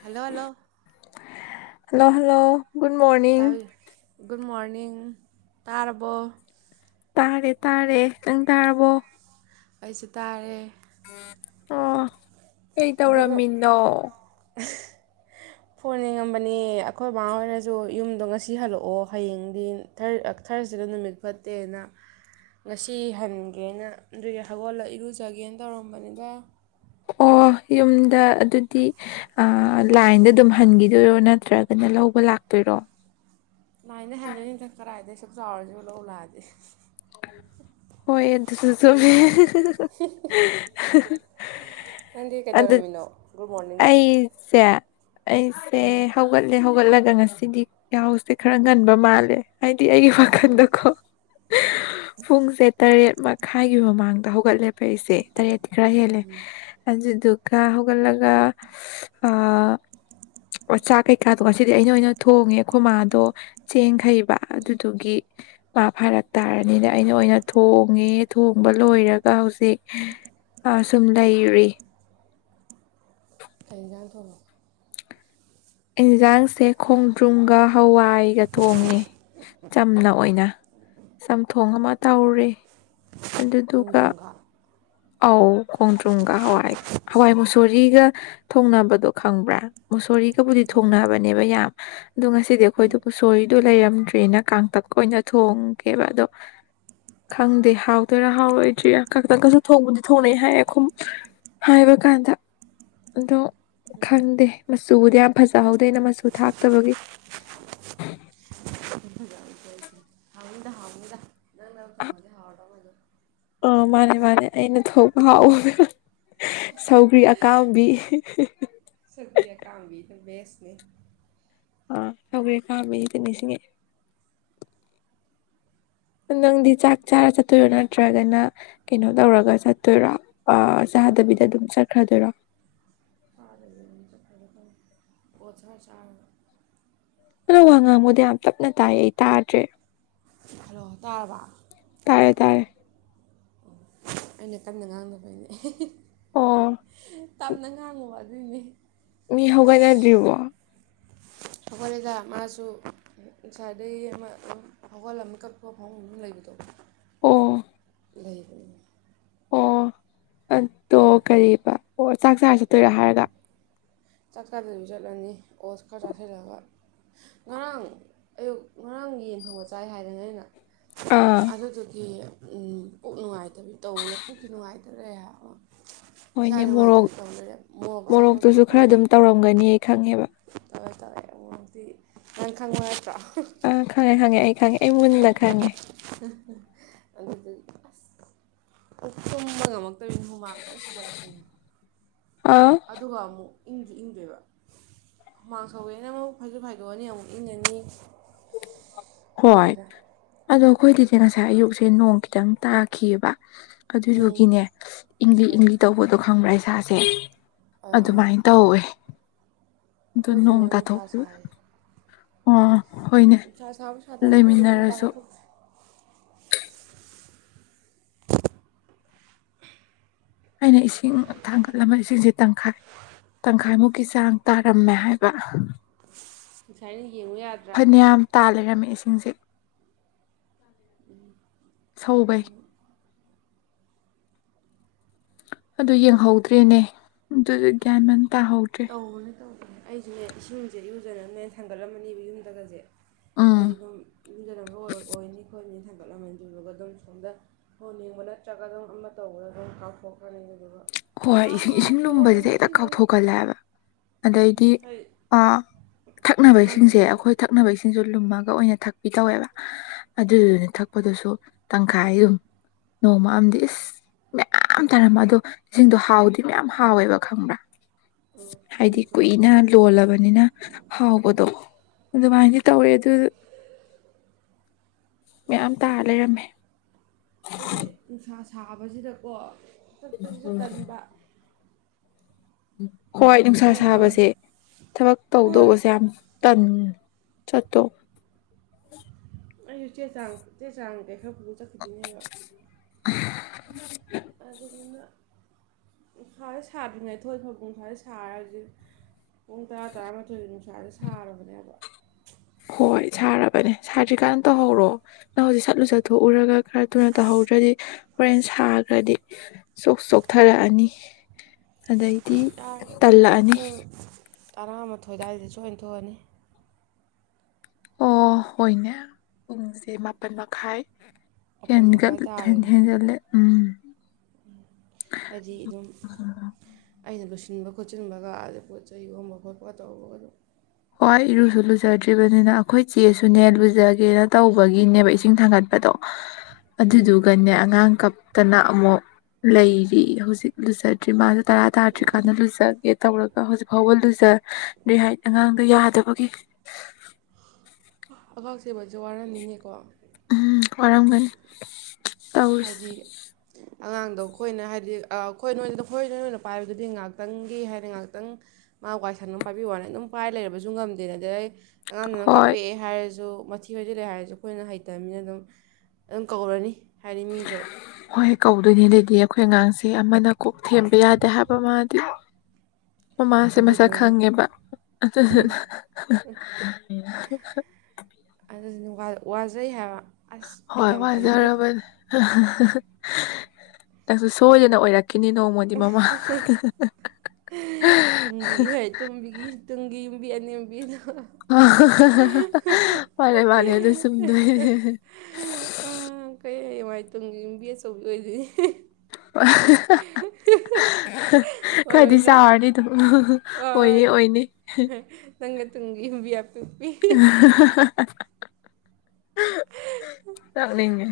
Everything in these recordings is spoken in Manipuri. Hello hello hello hello good morning ꯇꯥꯕꯤ ꯒꯨꯗ ꯃꯣꯔꯅꯤꯡ ꯇꯥꯔꯕꯣ ꯇꯥꯔꯦ ꯇꯥꯔꯦ ꯅꯡ ꯇꯥꯔꯕꯣ ꯑꯩꯁꯨ ꯇꯥꯔꯦ ꯑ ꯀꯩ ꯒꯨꯗ ꯇꯧꯔꯝꯃꯤꯅꯣ ꯐꯣꯟ ꯌꯦꯡꯉꯝꯕꯅꯦ ꯑꯩꯈꯣꯏ ꯃꯃꯥ ꯍꯣꯏꯅꯁꯨ ꯌꯨꯝꯗꯣ ꯉꯁꯤ ꯍꯜꯂꯛꯑꯣ ꯍꯌꯦꯡꯗꯤꯔ ꯊꯔꯁꯤꯗ ꯅꯨꯃꯤꯠ ꯐꯠꯇꯦꯅ ꯉꯁꯤ ꯍꯟꯒꯦꯅ ꯑꯗꯨꯒꯤ ꯍꯧꯒꯣꯜꯂ ꯏꯔꯨꯖꯒꯦꯅ ꯇꯧꯔꯝꯕꯅꯤꯗ ꯑꯣ ꯌꯨꯝꯗ ꯑꯗꯨꯗꯤ ꯂꯥꯏꯟꯗ ꯑꯗꯨꯝ ꯍꯟꯒꯤꯗꯣꯏꯔꯣ ꯅꯠꯇ꯭ꯔꯒꯅ ꯂꯧꯕ ꯂꯥꯛꯇꯣꯏꯔꯣ ꯂꯥꯏꯗꯥ ꯍꯟꯗꯣꯏꯅꯤꯗꯥ ꯀꯔꯥꯏꯗꯩꯩꯁ ꯁꯞ ꯆꯥꯎꯔꯁꯨ ꯂꯧ ꯂꯥꯛꯑꯗꯤ ꯍꯣꯏ ꯑꯗꯨꯁꯨ ꯆꯨꯝꯃꯦ ꯅꯪꯗꯤ ꯑꯗꯨ ꯀꯩꯗꯧꯔꯝꯃꯤꯅꯣ ꯒꯨꯗ ꯃꯣꯔꯅꯤꯡꯁꯦ ꯑꯩꯁꯦ ꯑꯩꯁꯦ ꯍꯧꯒꯠꯂꯦ ꯍꯧꯒꯠꯂ ꯑ ꯉꯁꯤꯗꯤ ꯌꯥꯎꯁꯦ ꯈꯔ ꯉꯟꯕ ꯃꯥꯜꯂꯦ ꯍꯥꯏ ꯗꯤ ꯑꯩꯒꯤ ꯋꯥꯈꯜꯗꯀꯣ ꯄꯨꯡꯁꯦ ꯇꯔꯦꯠ ꯃꯈꯥꯏꯒꯤ ꯃꯃꯥꯡꯗ ꯍꯧꯒꯠꯂꯦꯕ ꯐꯩꯁꯦ ꯇꯔꯦꯠꯇ ꯈꯔ ꯍꯦꯜꯂꯦ ꯑꯗꯨꯗꯨ ꯀꯌꯥ ꯍꯒ ꯂꯒ ꯑꯣ ꯆꯥꯛ ꯀꯩꯀꯥꯗꯣ ꯉꯁꯤꯗꯤ ꯑꯩꯅ ꯑꯣꯏꯅ ꯊꯣꯡꯉꯦ ꯑꯩꯈꯣꯏ ꯃꯥꯗꯣ ꯆꯦꯡ ꯍꯩꯕ ꯑꯗꯨꯗꯨꯒꯤ ꯃꯥ ꯐꯥꯔꯛ ꯇꯥꯔꯅꯤꯅ ꯑꯩꯅ ꯑꯣꯏꯅ ꯊꯣꯡꯉꯦ ꯊꯣꯡꯕ ꯂꯣꯏꯔꯒ ꯍꯧꯖꯤꯛ ꯁꯨꯝ ꯂꯩꯔꯔꯤ ꯀꯩꯍꯦꯟꯖꯡ ꯊꯣꯉꯦ ꯏꯟꯁꯥꯡꯁꯦ ꯈꯣꯡꯗ꯭ꯔꯨꯝꯒ ꯍꯋꯥꯏꯒ ꯊꯣꯡꯉꯦ ꯆꯝꯅ ꯑꯣꯏꯅ ꯆꯝꯊꯣꯡ ꯑꯃ ꯇꯧꯔꯦ ꯑꯗꯨꯗꯨꯒ ꯈꯣꯡꯗ꯭ꯔꯨꯝꯒ ꯑꯧ ꯈꯣꯡꯗ꯭ꯔꯨꯝꯒ ꯍꯋꯥꯏ ꯍꯋꯥꯏ ꯃꯨꯁꯣꯔꯤꯒ ꯊꯣꯡꯅꯕꯗꯣ ꯈꯡꯕꯔꯥ ꯃꯨꯁꯣꯔꯤ ꯀꯕꯨꯗꯤ ꯊꯣꯡꯅ ꯍꯥꯏꯕꯅꯦꯕ ꯌꯥꯝ ꯑꯣ ꯉꯁꯤꯗꯤ ꯑꯩꯈꯣꯏꯗꯨ ꯎꯆꯣꯏꯗꯤ ꯂꯩꯔꯝ ꯇ꯭ꯔꯤꯅ ꯀꯥꯡꯇꯛꯀ ꯑꯣꯏꯅ ꯊꯣꯡꯒꯦꯕ ꯑꯗꯣ ꯈꯡꯗꯦ ꯍꯥꯎꯗꯣꯏꯔꯥ ꯍꯥꯎꯔꯣꯏꯗ꯭ꯔꯤꯔꯥ ꯀꯥꯡ ꯇꯥꯛꯀꯥꯁꯨꯝ ꯊꯣꯡꯕꯗꯤ ꯊꯣꯡꯅꯩ ꯍꯥꯏꯌꯦꯈꯨꯝ ꯍꯥꯏꯕ ꯀꯥꯟꯗ ꯑꯗꯣ ꯈꯡꯗꯦ ꯃꯆꯨꯕꯨꯗꯤ ꯌꯥꯝ ꯐꯖꯍꯧꯗꯦ ꯑꯩꯅ ꯃꯆꯨ ꯊꯥꯛꯇꯕꯒꯤ ꯍꯥꯎꯅꯤꯗ ꯍꯥꯎꯅꯤꯗ ꯅꯪꯅ ꯑ ꯊꯣꯡꯉꯗꯤ ꯍꯥꯎꯔꯗꯧ ꯃꯥꯟꯗꯦ ꯑ ꯃꯥꯅꯦ ꯃꯥꯅꯦ ꯑꯩꯅ ꯊꯣꯛꯄ ꯍꯥꯎꯎꯕ ꯁꯧꯒ꯭ꯔꯤ ꯑꯀꯥꯝꯕꯤ ꯁꯀ꯭ꯔꯤꯌꯥ ꯀꯝꯕꯤꯅꯥ ꯅꯦꯁꯅꯤ ꯑꯥ ꯁꯧꯒꯤ ꯑꯀꯥꯕꯤ ꯀꯅꯤꯁꯤꯉꯦ ꯅꯡꯗꯤ ꯆꯥꯛ ꯆꯥꯔ ꯆꯠꯇꯣꯏꯔꯣ ꯅꯠꯇ꯭ꯔꯒꯅ ꯀꯩꯅꯣ ꯇꯧꯔꯒ ꯆꯠꯇꯣꯏꯔꯣ ꯆꯥꯗꯕꯤꯗ ꯑꯩꯁꯦ ꯑꯗꯨꯝ ꯆꯠꯈ꯭ꯔꯗꯣꯏꯔꯣ ꯑꯣꯊꯔ ꯆꯥ ꯅꯡ ꯋꯥꯉꯥꯡꯕꯗꯨ ꯌꯥꯝ ꯇꯞꯅ ꯇꯥꯏ ꯑꯩ ꯇꯥꯗ꯭ꯔꯦ ꯍꯜꯂꯣ ꯇꯥꯔꯕ ꯇꯥꯔꯦ ꯇꯥꯔꯦ ꯑꯩꯅ ꯇꯞꯅꯥ ꯉꯥꯡꯅꯕꯩꯅꯤ ꯑꯣ꯫ ꯇꯞꯅ ꯉꯥꯡꯉꯨꯕ ꯑꯗꯨꯏꯅꯦ꯫ ꯃꯤ ꯍꯧꯒꯥꯏꯅꯗ꯭ꯔꯤꯕꯣ꯫ ꯍꯧꯒꯜꯂꯦꯗ ꯃꯥꯁꯨ ꯉꯁꯥꯏꯗꯒꯤ ꯑꯃ ꯍꯧꯒꯜ ꯑꯃ ꯃꯤꯀꯞ ꯊꯣꯛꯑꯒꯥ ꯐꯃꯨꯡ ꯂꯩꯕꯗꯣ꯫ ꯑꯣ꯫ ꯂꯩ ꯑꯣ ꯑꯗꯣ ꯀꯔꯤꯕ꯫ ꯆꯥꯛ ꯆꯥꯔ ꯆꯠꯇꯣꯏꯔꯥ ꯀꯔꯤ ꯍꯥꯏꯔꯒ꯫ ꯆꯥꯛ ꯆꯥꯗꯕꯤ ꯆꯠꯂꯅꯤ ꯑꯣꯇ꯭ꯁ ꯈꯔ ꯆꯥꯁꯤꯜꯂꯒ ꯉꯔꯥꯡ ꯑꯌꯨꯛ ꯉꯔꯥꯡ ꯌꯦꯟ ꯊꯣꯡꯕ ꯆꯥꯏ ꯍꯥꯏꯗꯅ ꯑꯩꯅ꯫ ꯑꯥ ꯑꯗꯨꯗꯨꯒꯤ꯫ ꯎꯝ ꯄꯨꯛ ꯅꯨꯡꯉꯥꯏꯇꯕꯤ ꯇꯧꯕꯅ ꯄꯨꯛꯁꯨ ꯅꯨꯡꯉꯥꯏꯇ ꯂꯩꯔꯦ ꯍꯥꯏꯕꯥ꯫ ꯏꯁꯥ ꯍꯣꯏꯅꯦ ꯃꯣꯔꯣꯛ ꯅꯨꯡꯉꯥꯏꯇꯕꯤ ꯇꯧꯔꯥ ꯂꯩꯔꯦꯕ ꯃꯣꯔꯣꯛ ꯆꯥꯕꯒꯤ꯫ ꯇꯧꯔꯝꯒꯅꯤꯌꯦ ꯈꯪꯉꯦꯕ꯫ ꯇꯧꯋꯦ ꯇꯧꯋꯦ ꯎꯝꯃꯣꯔꯣꯛꯇꯤ ꯅꯪ ꯈꯪꯕ ꯅꯠꯇ꯭ꯔꯣ꯫ ꯑ ꯈꯪꯉꯦ ꯈꯪꯉꯦ ꯑꯩ ꯈꯪꯉꯦ ꯑꯩ ꯃꯨꯟꯅ ꯈꯪꯉꯦ꯫ ꯑꯗꯨꯗꯨꯒꯤ ꯑꯁ ꯇꯨꯝꯕ ꯉꯝꯃꯛꯇꯕꯅꯤꯅ ꯍꯨꯃꯥꯡ ꯀꯟꯅ ꯁꯧꯒꯠꯂꯛꯄꯤꯅꯦꯕ꯫ ꯑꯥ ꯑꯗꯨꯒꯥ ꯑꯃꯨꯛ꯫ ꯏꯪꯓꯨ ꯏꯪꯗꯣꯏꯕ ꯍꯨꯃꯥꯡ ꯁꯧꯋꯦꯅ ꯑꯃꯨꯛ ꯐꯩꯖꯨꯞ ꯍꯥꯏꯗꯣꯛꯑꯅꯤ ꯑꯃꯨꯛ ꯏꯪꯉꯅꯤ꯫ ꯍꯣꯏ ꯈꯪꯗ꯭ꯔꯦꯗ ꯑꯗꯣ꯫ ꯑꯩꯈꯣꯏꯒꯤꯗꯤ ꯉꯁꯥꯏ ꯑꯌꯨꯛꯁꯦ ꯅꯣꯡ ꯈꯤꯇꯪ ꯇꯥꯈꯤꯕꯌꯦꯕꯥ꯫ ꯎꯝ ꯑꯗꯨꯗꯨꯒꯤꯅꯦ ꯏꯪꯂꯤ ꯏꯪꯂꯤ ꯇꯧꯕꯗꯣ ꯈꯪꯕ꯭ꯔꯥ ꯍꯥꯏꯁꯦ꯫ ꯏꯁꯥꯁꯦ꯫ ꯑꯥ ꯑꯥ ꯑꯗꯨꯃꯥꯏꯅ ꯇꯧꯋꯦ꯫ ꯑꯗꯨ ꯑꯩꯈꯣꯏ ꯅꯣꯡ ꯁꯤꯗ ꯅꯨꯡꯁꯥ ꯊꯣꯛꯈꯤꯕ꯫ ꯁꯥꯏꯌꯦ ꯑꯣ꯫ ꯍꯣꯏꯅꯦ ꯅꯨꯡꯁꯥ ꯁꯥꯕ꯫ ꯁꯥꯗꯕ꯭ꯔꯥ ꯈꯪꯗꯦꯗ ꯂꯩꯃꯤꯟꯅꯔꯁꯨ꯫ ꯃꯄꯥꯟꯒ ꯊꯣꯛꯇ꯭ꯔꯦ ꯑꯩꯅ ꯏꯁꯤꯡ ꯊꯥꯡꯒꯠꯂꯝꯕ ꯏꯁꯤꯡꯁꯦ ꯇꯪꯈꯥꯏ ꯇꯪꯈꯥꯏꯃꯨꯛꯀꯤ ꯆꯥꯡ ꯇꯥꯔꯝꯃꯦ ꯍꯥꯏꯕ꯫ ꯉꯁꯥꯏꯅ꯫ ꯌꯦꯡꯉꯨ ꯌꯥꯗ꯭ꯔꯥ ꯐꯅꯌꯥꯝ ꯇꯥ ꯂꯩꯔꯝꯃꯤꯁꯦ꯫ ꯍꯖꯤꯛ꯫ ꯁꯧꯕꯩ꯫ ꯇꯥꯍꯟꯅꯤꯡꯉꯤ ꯑꯗꯨ ꯌꯦꯡꯍꯧꯗ꯭ꯔꯦꯅꯦ ꯑꯗꯨꯗ ꯒ꯭ꯌꯥꯟꯃꯦꯟ꯫ ꯇꯥꯍꯧꯗꯔ꯭ꯦ꯫ ꯑꯩꯖꯨꯅꯦ ꯏꯁꯤꯡꯖꯦ ꯏꯔꯨꯖꯅꯕꯅꯦꯅ ꯊꯥꯡꯒꯠꯂꯝꯃꯅꯦꯕ ꯌꯨꯝꯗꯒꯖꯦ꯫ ꯎꯝ ꯑꯩꯗꯤ ꯑꯗꯨꯝ [unintelligible] ꯑꯣꯏ ꯑꯣꯏꯅꯤ ꯈꯣꯠꯅꯤ ꯊꯥꯡꯒꯠꯂꯝꯃꯅꯤ ꯑꯗꯨꯗꯨꯒ ꯑꯗꯨꯝ ꯁꯣꯝꯗ ꯐꯣꯟ ꯌꯦꯡꯕ ꯅꯠꯇ꯭ꯔꯒ ꯑꯗꯨꯝ ꯑꯃ ꯇꯧꯕꯗ ꯑꯗꯨꯝ ꯀꯥꯎꯊꯣꯛꯈ꯭꯭ꯔꯅꯤ ꯑꯗꯨꯗꯨꯒ ꯍꯣꯏ ꯏꯁꯤꯡ ꯑꯥ ꯏꯁꯤꯡ ꯀꯣꯟꯅ ꯂꯨꯝꯕꯖꯤꯗꯤ ꯍꯦꯛꯇ ꯅꯤꯡꯁꯤꯡꯉꯅꯤ ꯀꯥꯎꯊꯣꯛꯀꯜꯂꯦ ꯍꯥꯏꯕ꯫ ꯑꯗꯩꯗꯤ ꯍꯥꯏꯗꯤ ꯑꯥ ꯊꯛꯅꯕ ꯏꯁꯤꯡꯁꯦ ꯏꯟꯁꯥꯡꯒꯨꯝꯕꯁꯨ ꯑꯩꯈꯣꯏ ꯊꯛꯅꯕ ꯢꯁꯤꯡ ꯖꯨ ꯂꯨꯝꯃꯒ ꯑꯣꯏꯅ ꯊꯛꯄꯤ ꯇꯧꯋꯦꯕ꯫ ꯑꯥ ꯑꯥ ꯑꯗꯨꯗꯨꯅ ꯊꯛꯄꯗꯨꯁꯨ ꯇꯪꯈꯥꯏꯑꯃꯨꯛ ꯅꯣꯡꯃ ꯑꯝꯗꯤ ꯏꯁꯁ ꯃꯌꯥꯝ ꯇꯥꯔꯝꯕ ꯑꯗꯨ ꯏꯁꯤꯡꯗꯣ ꯍꯥꯎꯗꯤ ꯃꯌꯥꯝ ꯍꯥꯎꯋꯦꯕ ꯈꯪꯕ꯭ꯔꯥ꯫ ꯎꯝ ꯍꯥꯏꯗꯤ ꯐꯨꯠꯄꯩ ꯀꯨꯏꯅ ꯂꯣꯜꯂꯕꯅꯤꯅ ꯎꯝ ꯍꯥꯎꯕꯗꯣ ꯑꯗꯨꯃꯥꯏꯗꯤ ꯇꯧꯋꯦ ꯑꯗꯨ ꯃꯌꯥꯝ ꯇꯥꯔ ꯂꯩꯔꯝꯃꯦ꯫ ꯑꯩꯖꯦ ꯅꯨꯡꯁꯥ ꯁꯥꯕꯁꯤꯗꯀꯣ ꯆꯠꯄꯖꯤꯁꯨ ꯇꯟꯕ ꯍꯣꯏ ꯅꯨꯡꯁꯥ ꯁꯥꯕꯁꯦ ꯊꯕꯛ ꯍꯣꯏ ꯇꯧꯗꯧꯕꯁꯦ ꯌꯥꯝ ꯇꯟ ꯆꯠꯇꯧ ꯑꯩꯖꯤ ꯆꯦ ꯆꯥꯡ ꯆꯦ ꯆꯥꯡ ꯀꯩ ꯈꯔ ꯄꯨꯔꯥ ꯆꯠꯈꯤꯗꯣꯏꯅꯦꯕ꯫ ꯑꯗꯨꯗꯨꯅ ꯅꯨꯡꯁꯥꯖꯦ ꯁꯥꯗ꯭ꯔꯤꯉꯩ ꯊꯣꯛꯑꯗ ꯅꯨꯡꯁꯥꯖꯦ ꯁꯥꯔ ꯍꯧꯖꯤꯛ ꯄꯨꯡ ꯇꯔꯥ ꯇꯔꯥꯃꯥꯊꯣꯏꯒꯤ ꯅꯨꯡꯁꯥꯥꯖꯖꯦ ꯁꯥꯔꯕꯅꯦ ꯍꯣꯏ ꯁꯥꯔꯕꯅꯦ ꯁꯥꯗꯔꯤ ꯀꯥꯟ ꯇꯧꯍꯧꯔꯣ ꯅꯪ ꯍꯧꯖꯤꯛ ꯁꯠ ꯂꯨꯖꯊꯣꯛꯎꯔꯒ ꯈꯔ ꯊꯨꯅ ꯇꯧꯍꯧꯗ꯭ꯔꯗꯤ ꯍꯣꯔꯦꯟ ꯁꯥꯈ꯭ꯔꯗꯤ ꯆꯣꯛ ꯆꯣꯛꯊꯔꯛꯑꯅꯤ꯫ ꯑꯗꯩꯗꯤ ꯌꯥꯔꯦꯗ ꯑꯗꯨꯝ ꯇꯜꯂꯛꯑꯅꯤ꯫ ꯄꯨꯡ ꯇꯔꯥꯃꯥꯊꯣꯏ ꯑꯗꯥꯏꯗꯗꯤ ꯁꯣꯢ ꯊꯣꯛꯑꯅꯤ꯫ ꯑꯣ ꯍꯣꯏꯅꯦ ꯄꯨꯡꯖꯦ ꯃꯥꯄꯟ ꯃꯈꯥꯏ ꯃꯥꯄꯜ ꯍꯦꯟꯒꯠ ꯃꯈꯥꯏ ꯍꯦꯟ ꯇꯥꯔꯗꯤ ꯍꯦꯟꯒꯠꯂꯦ꯫ ꯎꯝ꯫ ꯍꯥꯏꯗꯤ ꯑꯗꯨꯝ ꯑꯩꯅ ꯂꯣꯏꯁꯤꯟꯕ ꯈꯣꯠꯆꯤꯟꯕꯒ ꯑꯗ ꯄꯣꯠ ꯆꯩ ꯌꯣꯟꯕ ꯈꯣꯠꯄꯒ ꯇꯧꯕꯒ ꯑꯗꯨꯝ ꯍꯣꯏ ꯏꯔꯨꯖꯨ ꯂꯨꯖꯗ꯭ꯔꯤꯕꯅꯤꯅ꯫ ꯑꯩꯈꯣꯏ ꯆꯦꯁꯨꯅꯦ ꯂꯨꯖꯒꯦꯅ ꯇꯧꯕꯒꯤꯅꯦꯕ ꯏꯁꯤꯡ ꯊꯥꯡꯒꯠꯄꯗꯣ ꯎꯝ ꯑꯗꯨꯗꯨꯒꯅꯦ ꯑꯉꯥꯡ ꯀꯞ ꯇꯅ ꯑꯃꯨꯛ ꯂꯩꯔꯤ ꯏꯔꯨꯖꯤ ꯂꯨꯖꯗ꯭ꯔꯤ ꯃꯥꯗꯤ ꯇꯔꯥ ꯇꯥꯗ꯭ꯔꯤꯀꯥꯟꯗ ꯂꯨꯖꯒꯦ ꯇꯧꯔꯒ ꯍꯧꯖꯤꯛ ꯐꯥꯎꯕ ꯂꯨꯖꯗ꯭ꯔꯤ ꯍꯥꯏꯗꯤ ꯑꯉꯥꯡ ꯌꯥꯗꯕꯒꯤ꯫ ꯑꯉꯥꯡ ꯆꯦꯟꯕꯁꯦ ꯋꯥꯔꯝꯅꯤꯅꯦꯀꯣ꯫ ꯎꯝ ꯋꯥꯔꯝꯒꯅꯤ꯫ ꯇꯧꯔꯤꯁꯦ ꯍꯥꯏꯗꯤ꯫ ꯑꯉꯥꯡꯗꯣ ꯑꯩꯈꯣꯏꯅ ꯍꯥꯏꯗꯤ ꯑꯩꯈꯣꯏ ꯅꯣꯏꯅꯗ ꯑꯩꯈꯣꯏ ꯅ ꯅꯣꯏꯅ ꯄꯥꯏꯕꯗꯨꯗꯤ ꯉꯥꯏꯍꯥꯛꯇꯪꯒꯤ ꯍꯥꯏꯅ ꯉꯥꯏꯍꯥꯛꯇꯪ ꯃꯥ ꯋꯥꯏ ꯁꯟ ꯑꯃ ꯄꯥꯏꯕꯤꯕ ꯋꯥꯅꯤ ꯑꯗꯨꯝ ꯄꯥꯏ ꯂꯩꯔꯕꯁꯨ ꯉꯝꯗꯦ ꯑꯗꯨꯗꯩ꯫ ꯑꯉꯥꯡꯗꯨꯅ ꯍꯣꯏ ꯀꯥꯞꯄꯛꯑꯦ ꯍꯥꯏꯔꯁꯨ꯫ ꯃꯊꯤ ꯐꯥꯏꯖꯤꯜꯂꯦ ꯍꯥꯏꯔꯁꯨ ꯑꯩꯈꯣꯏꯅ ꯍꯩꯇꯕꯅꯤꯅ ꯑꯗꯨꯝ ꯑꯗꯨꯝ ꯀꯧꯔꯅꯤ꯫ ꯍꯥꯏꯗꯤ ꯃꯤꯗꯣ ꯍꯣꯏ ꯀꯧꯗꯣꯏꯅꯦ ꯑꯗꯨꯗꯤ ꯑꯩꯈꯣꯏ ꯑꯉꯥꯡꯁꯦ꯫ ꯁꯤ ꯑꯃꯅ ꯀꯣꯛ ꯊꯦꯝꯕ ꯌꯥꯗꯦ ꯍꯥꯏꯕ ꯃꯥꯗꯤ꯫ ꯃꯃꯥꯁꯦ ꯃꯁꯛ ꯑꯗꯨꯗꯨꯅ ꯈꯪꯉꯦꯕ ꯑꯗꯨꯗꯨꯅ꯫ ꯑꯗꯨꯗꯨꯅ ꯋꯥꯖꯩ ꯍꯥꯏꯕ꯫ ꯑꯁ ꯑꯩ ꯍꯣꯏ ꯌꯥꯝ ꯇꯜꯂꯤꯕꯣ ꯋꯥꯏꯖꯔꯕꯅꯦ꯫ ꯅꯪꯁꯨ ꯁꯣꯏꯗꯅ ꯑꯣꯏꯔꯛ꯫ ꯇꯨꯝꯕꯤ ꯍꯣꯏ ꯇꯕꯤꯒꯤ ꯇꯨꯡꯒꯤ꯫ ꯑꯗꯨꯕꯤ ꯑꯅꯦꯝꯕꯤꯗ꯫ ꯑ ꯃꯥꯅꯦ ꯃꯥꯅꯦ ꯑꯥꯗꯨ ꯆꯨꯝꯗꯣꯏꯅꯤ꯫ ꯑꯩ ꯃꯥꯏ ꯇꯨꯡꯒꯤ ꯌꯨꯝ ꯕꯤ ꯑꯆꯧꯕꯤ ꯑꯣꯏꯗꯣꯏꯅꯤ꯫ ꯈꯔꯗꯤ ꯑꯣꯏꯔꯣꯏꯗ꯭ꯔꯥ ꯆꯥꯎꯔꯅꯤ ꯑꯗꯨꯝ꯫ ꯑꯣꯏꯅꯤ ꯑꯣꯏꯅꯤ꯫ ꯇꯪ ꯇꯨꯡꯒꯤ ꯌꯨꯝ꯫ ꯑꯍꯥꯍꯥꯍꯥ꯫ ꯆꯂꯤꯒ꯫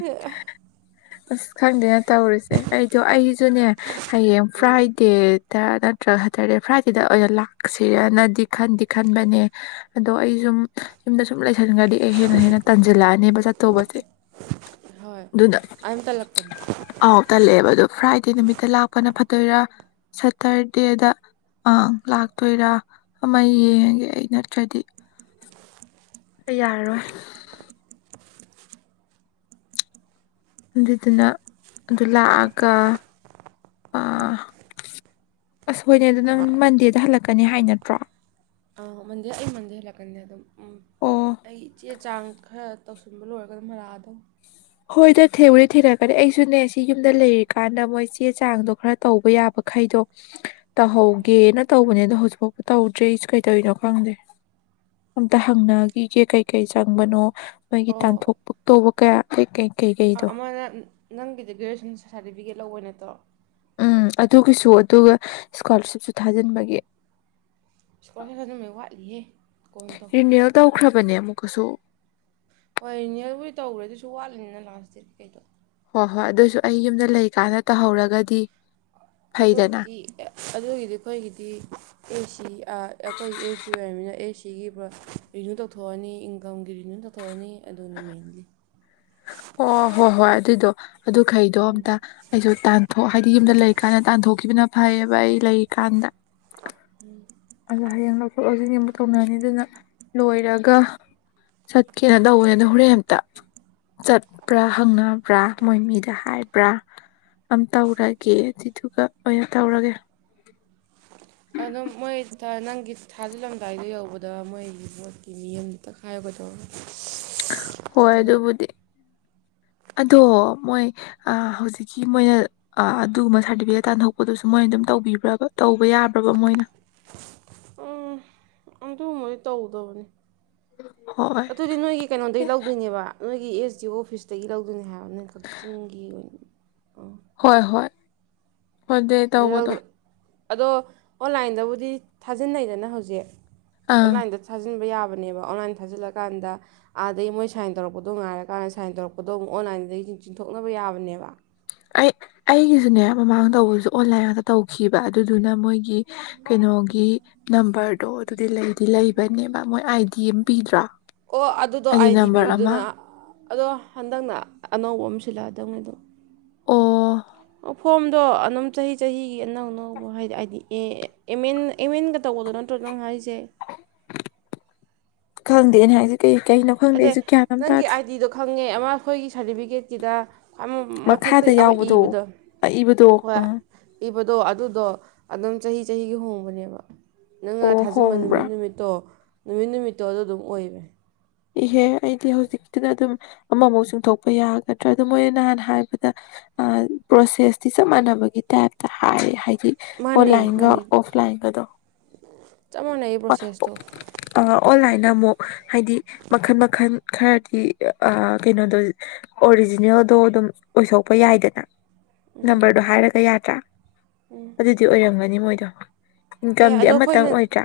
ꯑꯁ ꯈꯪꯗꯦ꯫ ꯇꯧꯔꯤꯁꯦ ꯑꯩꯗꯣ ꯑꯩꯁꯨꯅꯦ ꯍꯌꯦꯡ ꯎꯝ ꯐ꯭ꯔꯥꯏꯗꯦ ꯅꯠꯇ꯭ꯔꯒ ꯁꯇꯔꯗꯦ ꯐ꯭ꯔꯥꯏꯗꯦꯗ ꯑꯣꯏꯅ ꯂꯥꯛꯁꯤꯔꯅꯗꯤ ꯈꯟꯗꯤ ꯈꯟꯕꯅꯦ ꯑꯗꯣ ꯑꯩ ꯁꯨꯝ ꯌꯨꯝꯗ ꯁꯨꯝ ꯂꯩ꯫ ꯟꯒꯥꯗꯤ ꯑꯩ ꯍꯦꯟꯅ ꯍꯦꯟꯅ ꯇꯥꯟꯁꯤꯜꯂꯛꯑꯅꯦꯕ ꯆꯠꯊꯧꯕꯁꯦ ꯍꯣꯏ ꯑꯗꯨꯅ꯫ ꯑꯗꯨꯝ ꯇꯜꯂꯛꯄꯅꯦ ꯑꯥꯎ ꯇꯜꯂꯦꯕ ꯑ ꯐ꯭ꯔꯥꯏꯗꯦ ꯅꯨꯃꯤꯠꯇ ꯂꯥꯛꯄꯅ ꯐꯗꯣꯏꯔ꯫ ꯁꯠꯇꯔꯗꯦꯗ꯫ ꯑꯪ ꯂꯥꯛꯇꯣꯏꯔꯥ꯫ ꯑꯃ ꯌꯦꯡꯉꯒꯦ ꯑꯩ ꯅꯠꯇ꯭ꯔꯗꯤ ꯑꯩ ꯌꯥꯔꯔꯣꯏ꯫ ꯑꯗꯨꯗꯨꯅ ꯑꯗꯨ ꯂꯥꯛꯑꯒ ꯑ ꯑꯁ ꯍꯣꯏꯅꯦ ꯑꯗꯣ ꯅꯪ ꯃꯟꯗꯦꯗ ꯍꯜꯂꯛꯀꯅꯤ ꯍꯥꯏ ꯅꯠꯇ꯭ꯔꯣ꯫ ꯃꯟꯗꯦ ꯑꯩ ꯃꯟꯗꯦ ꯍꯂꯛꯀꯅꯤꯗ ꯑꯗꯨꯝ ꯎꯝ ꯑꯣ ꯑꯩ ꯆꯦ ꯆꯥꯡ ꯈꯔ꯫ ꯇꯧꯁꯤꯟꯕ ꯂꯣꯏꯔꯒ ꯑꯗꯨꯝ ꯍꯥꯜꯂꯛꯗꯕꯅꯦ꯫ ꯍꯣꯏꯗ ꯊꯦꯡꯎꯗꯤ ꯊꯦꯡꯅꯛꯀꯅꯤ ꯑꯩꯁꯨꯅꯦ ꯁꯤ ꯌꯨꯝꯗ ꯂꯩꯔꯤꯀꯥꯟꯗ ꯃꯣꯏ ꯆꯦ ꯆꯥꯡꯗꯣ ꯈꯔ ꯇꯧꯕ ꯌꯥꯕꯈꯩꯗꯣ ꯇꯧꯍꯧꯒꯦꯅ ꯇꯧꯕꯅꯦ ꯑꯗꯣ ꯍꯧꯖꯤꯛꯐꯥꯎꯕ ꯇꯧꯗ꯭ꯔꯔꯤꯁꯨ ꯀꯩ ꯇꯧꯔꯤꯅꯣ ꯈꯪꯗ꯭ꯔꯦ ꯑꯝꯇ ꯍꯪꯅꯈꯤꯒꯦ ꯀꯩꯀꯩ ꯆꯪꯕꯅꯣ꯫ ꯃꯣꯏꯒꯤ ꯇꯥꯟꯊꯣꯛꯄ ꯇꯧꯕ꯫ ꯑꯣ ꯀ ꯀꯩꯀꯩ ꯀꯩꯀꯩꯗꯣ ꯑꯃꯅ ꯅꯪꯒꯤ ꯒ꯭ꯔꯦꯖꯨꯌꯦꯁꯟ ꯁꯥꯔꯇꯤꯐꯤꯀꯦꯠ ꯂꯧꯕ ꯅꯠꯇ꯭ꯔꯣ ꯎꯝ ꯑꯗꯨꯒꯤꯁꯨ ꯑꯗꯨꯒ ꯏꯁꯀꯣꯂꯥꯔꯁꯤꯞꯁꯨ ꯊꯥꯖꯤꯟꯕꯒꯤ ꯏꯁꯀꯣꯂꯔꯞ ꯑꯗꯨ ꯃ ꯋꯥꯠꯂꯤꯍꯦ ꯀꯣꯟ ꯇꯧ ꯏꯅꯤꯂ ꯇ ꯀꯈ꯭ꯔꯥꯕꯅꯤꯃꯨ ꯀꯁꯨ ꯍꯣꯏꯅꯦꯜꯕꯨꯗꯤ ꯇꯧꯈ꯭ꯔꯦ ꯑꯗꯨꯁꯨ ꯋꯥꯠꯂꯤꯅꯤꯅ ꯂꯥꯁ ꯗꯦꯠꯀꯤꯀꯩꯗꯣ ꯍꯣꯏ ꯍꯣꯏ ꯑꯗꯨꯑꯣꯏꯁꯨ ꯑꯩ ꯌꯨꯝꯗ ꯂꯩꯀꯥꯟꯗ ꯇꯧꯍꯧꯔꯒꯗꯤ ꯐꯩꯗꯅ ꯑꯗꯨꯒꯤꯗꯤ ꯑꯗꯨꯒꯤꯗꯤ ꯑꯩꯈꯣꯏꯒꯤꯗꯤ ꯑꯦꯁꯤ ꯑꯩꯈꯣꯏ ꯑꯦꯁꯤ ꯑꯣꯏꯔꯕꯃꯤꯅ ꯑꯦ ꯁꯤ ꯁꯤꯒꯤ ꯔꯤꯅ꯭ꯌꯨ ꯇꯧꯊꯣꯛꯑꯅꯤ ꯏꯟꯀꯝꯒꯤ ꯔꯤꯅ꯭ꯌꯨ ꯇꯧꯊꯣꯛꯑꯅꯤ ꯑꯗꯨꯅꯤ ꯃꯦꯟꯂꯤ ꯑꯣ ꯍꯣꯏ ꯍꯣꯏ ꯑꯗꯨꯏꯗꯣ ꯑꯗꯨꯈꯩꯗꯣ ꯑꯝꯇ ꯑꯩꯁꯨ ꯇꯥꯟꯊꯣꯛ ꯍꯥꯏꯗꯤ ꯌꯨꯝꯗ ꯂꯩ ꯀꯥꯏꯅ ꯇꯥꯟꯊꯣꯛꯈꯤꯕꯅ ꯐꯩꯌꯦꯕ ꯑꯩ ꯂꯩꯔꯤꯀꯥꯟꯗ ꯎꯝ ꯑꯗꯣ ꯍꯌꯦꯡ ꯂꯧꯊꯣꯛ ꯂꯧꯁꯤꯟ ꯌꯦ ꯑꯃꯨ ꯇꯧꯅꯔꯅꯤ ꯑꯗꯨꯅ ꯂꯣꯏꯔꯒ ꯆꯠꯀꯦꯅ ꯇꯧꯕꯅꯤ ꯑꯗꯣ ꯍꯣꯔꯦꯟ ꯑꯇ ꯆꯠꯄ꯭ꯔꯥ ꯍꯪꯅꯕ꯭ꯔꯥ ꯃꯣꯏ ꯃꯤꯗ ꯍꯥꯏꯕ꯭ꯔꯥ ꯑꯝ ꯇꯧꯔꯒꯦ ꯑꯗꯨꯗꯨꯒ ꯂ ꯇꯧꯔꯒꯦ ꯑꯗꯨꯝ ꯃꯣꯏ ꯅꯪꯒꯤ ꯊꯥꯖꯤꯜꯂꯝꯗꯥꯏꯗ ꯌꯧꯕꯗ ꯃꯣꯏꯒꯤ ꯕꯣꯠꯀꯤ ꯃꯤ ꯑꯃꯗ ꯇꯛꯈꯥꯏꯌꯒꯗꯧꯔ ꯍꯣꯏ ꯑꯗꯨꯕꯨꯗꯤ ꯑꯗꯣ ꯃꯣꯏ ꯑ ꯍꯧꯖꯤꯛꯀꯤ ꯃꯣꯏꯅ ꯑꯗꯨꯒꯨꯝꯕ ꯁꯥꯔꯇꯤꯐꯤꯀꯦꯠ ꯇꯥꯟꯊꯣꯛꯄꯗꯨꯁꯨ ꯃꯣꯏꯅ ꯑꯗꯨꯝ ꯇꯧꯕꯤꯕ꯭ꯔꯕ ꯇꯧꯕ ꯌꯥꯕ꯭ꯔꯕ ꯃꯣꯏꯅ ꯑꯗꯨ ꯃꯣꯏ ꯇꯧꯗꯕꯅꯤ ꯍꯣꯏ ꯑꯗꯨꯗꯤ ꯅꯣꯏꯒꯤ ꯀꯩꯅꯣꯗꯩ ꯂꯧꯗꯣꯏꯅꯦꯕ ꯅ ꯁꯤ ꯑꯦꯁ ꯗꯤ ꯑꯣꯐꯤꯁꯇꯒꯤ ꯂꯧꯗꯣꯏꯅꯦ ꯍꯥꯏꯔꯕꯅꯦ ꯀꯛꯆꯤꯡꯒꯤ ꯑꯣꯏꯅ ꯍꯣꯏ ꯍꯣꯏ ꯍꯗꯦ ꯇ ꯍꯒꯗꯣ ꯑꯗꯨ ꯑꯗꯣ ꯑꯣꯟꯂꯥꯏꯟꯗꯕꯨꯗꯤ ꯊꯥꯖꯤꯟꯅꯩꯗꯅ ꯍꯧꯖꯤꯛ ꯑꯪ ꯑꯣꯟꯂꯥꯏꯟꯗ ꯊꯥꯖꯤꯟꯕ ꯌꯥꯕ ꯅꯦꯕ ꯑꯣꯟꯂꯥꯏꯟ ꯊꯥꯖꯤꯜꯂꯀꯥꯟꯗ ꯑꯥꯗꯗꯒꯤꯩ ꯃꯣꯏ ꯁꯥꯏꯟ ꯇꯧꯔꯛꯄꯗꯣ ꯉꯥꯏꯔꯀꯥꯟꯗ ꯁꯥꯏꯟ ꯇꯧꯔꯛꯄꯗꯣ ꯑꯃꯨꯛ ꯑꯣꯟꯂꯥꯏꯟꯗꯒꯤ ꯆꯤꯡꯊꯣꯛꯅꯕ ꯌꯥꯕꯅꯦꯕ ꯑꯩ ꯑꯩꯒꯤꯁꯨꯅꯦ ꯃꯃꯥꯡ ꯇꯧꯕꯁꯨ ꯑꯣꯟꯂꯥꯏꯟꯗ ꯇꯧꯈꯤꯕ ꯑꯗꯨꯗꯨꯅ ꯃꯣꯏꯒꯤ ꯀꯩꯅꯣꯒꯤ ꯅꯝꯕꯔꯗꯣ ꯑꯗꯨꯗꯤ ꯂꯩꯗꯤ ꯂꯩꯕꯅꯦꯕ ꯃꯣꯏ ꯑꯥꯏꯗꯤ ꯑꯃ ꯄꯤꯗ꯭ꯔꯥ ꯑꯣ ꯑꯗꯨꯗꯣ ꯑꯥꯏꯗꯤ ꯑꯥꯏ ꯗꯤ ꯅꯝꯕꯔ ꯑꯃ ꯄꯤꯕꯨꯗꯨꯅ ꯑꯗꯣ ꯍꯟꯗꯛꯅ ꯑꯅꯧꯕ ꯑꯃꯁ ꯁꯤꯜꯂꯥꯗꯧꯅꯦꯗꯣ ꯑꯣ ꯐꯣꯝꯗꯣ ꯑꯗꯨꯝ ꯆꯍꯤ ꯆꯍꯤꯒꯤ ꯑꯅꯧ ꯑꯅꯧꯕ ꯍꯥꯏꯗꯤ ꯍꯥꯏꯗꯤ ꯑꯦ ꯑꯦ ꯑꯦꯝ ꯑꯦꯦꯟꯒ ꯇꯧꯕꯗꯣ ꯅꯠꯇ꯭ꯔꯣ ꯅꯪ ꯍꯥꯏꯁꯦ ꯈꯪꯗꯅꯦ ꯍꯥꯏꯗꯤ ꯀꯩ ꯀꯩꯅꯣ ꯈꯪꯗꯦ ꯑꯗ ꯑꯩꯁꯨ ꯒ꯭ꯌꯥꯟ ꯑꯃ ꯅꯪꯒꯤ ꯇꯥꯗꯦ ꯑꯥꯏꯗꯤꯗꯣ ꯈꯪꯉꯦ ꯑꯃ ꯑꯩꯈꯣꯏꯒꯤ ꯁꯥꯔꯇꯤꯐꯤꯀꯦꯠꯀꯤꯗ ꯑꯃ ꯃꯊꯛꯇ ꯃꯈꯥꯗ ꯑꯃ ꯌꯥꯎꯕꯗꯣ ꯏꯕꯗꯣ ꯑꯏꯕꯗꯣ ꯍꯣꯏ ꯎꯝ ꯏꯕꯗꯣ ꯑꯗꯨꯗꯣ ꯑꯗꯨꯝ ꯆꯍꯤ ꯆꯍꯤꯒꯤ ꯍꯣꯡꯕꯅꯦꯕ ꯅꯪꯅ ꯑꯣ ꯊꯥꯖꯤꯟꯕ ꯍꯣꯡꯕ꯭ꯔꯥ ꯅꯨꯃꯤꯠ ꯅꯨꯃꯤꯠꯇꯣ ꯅꯨꯃꯤꯠ ꯅꯨꯃꯤꯠꯇꯣ ꯑꯗꯨ ꯑꯗꯨꯝ ꯑꯣꯏꯕꯅꯦ ꯏꯍꯦ ꯑꯣꯟꯂꯥꯏꯟꯒꯥ ꯃꯥꯅꯦ ꯑꯣꯐꯂꯥꯏꯟꯒꯥꯗꯣ ꯆꯥꯞ ꯃꯥꯟꯅꯩꯌꯦ ꯄꯔꯣꯁꯦꯁꯇꯣ ꯅ ꯑꯃꯨꯛ ꯍꯥꯏꯗꯤ ꯃꯈꯜ ꯃꯈꯜ ꯈꯔꯗꯤ ꯑꯥ ꯀꯩꯅꯣꯗꯣ ꯑꯣꯔꯤꯒꯤꯅꯦꯜꯗꯣ ꯑꯗꯨꯝ ꯑꯣꯏꯊꯣꯛꯄ ꯌꯥꯏꯗꯅ ꯅꯝꯕꯔꯗꯣ ꯍꯥꯏꯔꯒ ꯌꯥꯔꯦ ꯇꯔꯥ ꯑꯗꯨꯗꯤ ꯑꯣꯏꯔꯝꯒꯅꯤ ꯃꯣꯏꯗ ꯑꯦ ꯏꯟꯀꯝꯗꯤ ꯑꯗꯣ ꯑꯃꯇꯪ ꯑꯩꯈꯣꯏꯅ ꯑꯣꯏꯗ꯭ꯔꯥ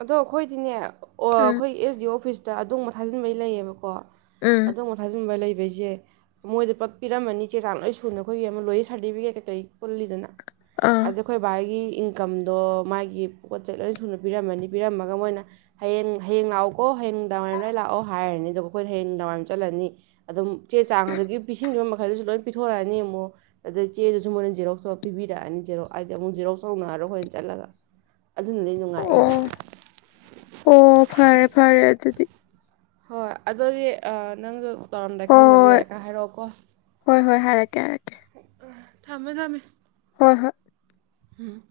ꯑꯗꯣ ꯑꯩꯈꯣꯏꯗꯤꯅꯦ ꯑꯣ ꯎꯝ ꯑꯩꯈꯣꯏ ꯑꯦꯁ ꯗꯤ ꯑꯣ ꯑꯣꯐꯤꯁꯇ ꯑꯗꯨꯝꯕ ꯊꯥꯖꯤꯟꯕꯒꯤ ꯂꯩꯌꯦꯕꯀꯣ ꯎꯝ ꯑꯗꯨ ꯊꯥꯖꯤꯟꯕ ꯂꯩꯕ ꯕꯩꯁꯦ ꯃꯣꯏꯗ ꯄ ꯄꯤꯔꯝꯃꯅꯤ ꯆꯦ ꯆꯥꯡ ꯂꯣꯏ ꯁꯨꯅ ꯑꯩꯈꯣꯏꯒꯤ ꯑꯃ ꯂꯣꯏꯣꯌ ꯁꯥꯔꯇꯤꯐꯤꯀꯦꯠ ꯀꯩꯀꯩ ꯄꯨꯜꯂꯤꯗꯅ ꯑꯥ ꯑꯗꯨ ꯑꯩꯈꯣꯢ ꯕꯥꯥ ꯒꯤ ꯏꯪꯀꯝ ꯗꯣ ꯃꯥꯒꯤ ꯄꯣꯠ ꯆꯩ ꯂꯣꯏ ꯁꯨꯅ ꯄꯤꯔꯝꯃꯅꯤ ꯄꯤꯔꯝꯃꯒ ꯃꯣꯏꯅ ꯍꯌꯦꯡ ꯍꯌꯦꯡ ꯂꯥꯛꯑꯣꯀꯣ ꯍꯌꯦꯡ ꯅꯨꯡꯗꯥꯡꯋꯥꯏꯔꯝ ꯂꯣꯏ ꯂꯥꯛꯑꯣ ꯍꯥꯏꯔꯅꯤꯗꯤ ꯑꯗꯨꯒ ꯑꯩꯈꯣꯏꯅ ꯍꯌꯦꯡ ꯅꯋꯥꯏꯝ ꯆꯠꯂꯅꯤ ꯑꯗꯨꯝ ꯆꯦ ꯆꯥꯡ ꯑꯗꯥꯒꯤ ꯄꯤꯁꯤꯟꯈꯤꯕ ꯃ ꯑꯗꯨꯁꯨ ꯂꯣꯏ ꯄꯤꯊꯣꯔꯛꯑꯅꯤ ꯑꯃꯨꯛ ꯑꯗꯩ ꯆꯦ ꯗꯨꯁꯨ ꯃꯣꯏꯅ ꯖꯦꯔꯣꯛ ꯇꯧꯔꯒꯥ ꯄꯤꯕꯤꯔꯛꯑꯅꯤ ꯑꯃꯨꯛ ꯍꯥꯏꯗꯤ ꯑꯃꯨꯛ ꯖꯦꯔꯣꯛ ꯇꯧꯅꯔꯣꯏ ꯑꯩꯈꯣꯏꯅ ꯆꯠꯂꯒ ꯑꯗꯨꯅꯗꯤ ꯅꯨꯡꯉꯥꯏ ꯑꯩꯗꯤ ꯑꯣ ꯑꯣ ꯐꯔꯦ ꯐꯔꯦ ꯑꯗꯨꯗꯤ ꯍꯣꯏ ꯑꯗꯨꯗꯤ ꯅꯪꯗꯣ ꯇꯧꯔꯝꯗꯥꯏ ꯈꯪꯗꯕ ꯍꯣꯏ ꯍꯣꯏ ꯂꯩꯔꯒ ꯍꯥꯏꯔꯛꯑꯣꯀꯣ ꯍꯣꯏ ꯍꯣꯏ ꯍꯥꯏꯔꯛꯀꯦ ꯍꯥꯏꯔꯛꯀꯦ ꯊꯝꯃꯦ ꯊꯝꯃꯦ ꯍꯣꯏ ꯍꯣꯏ ꯍꯝ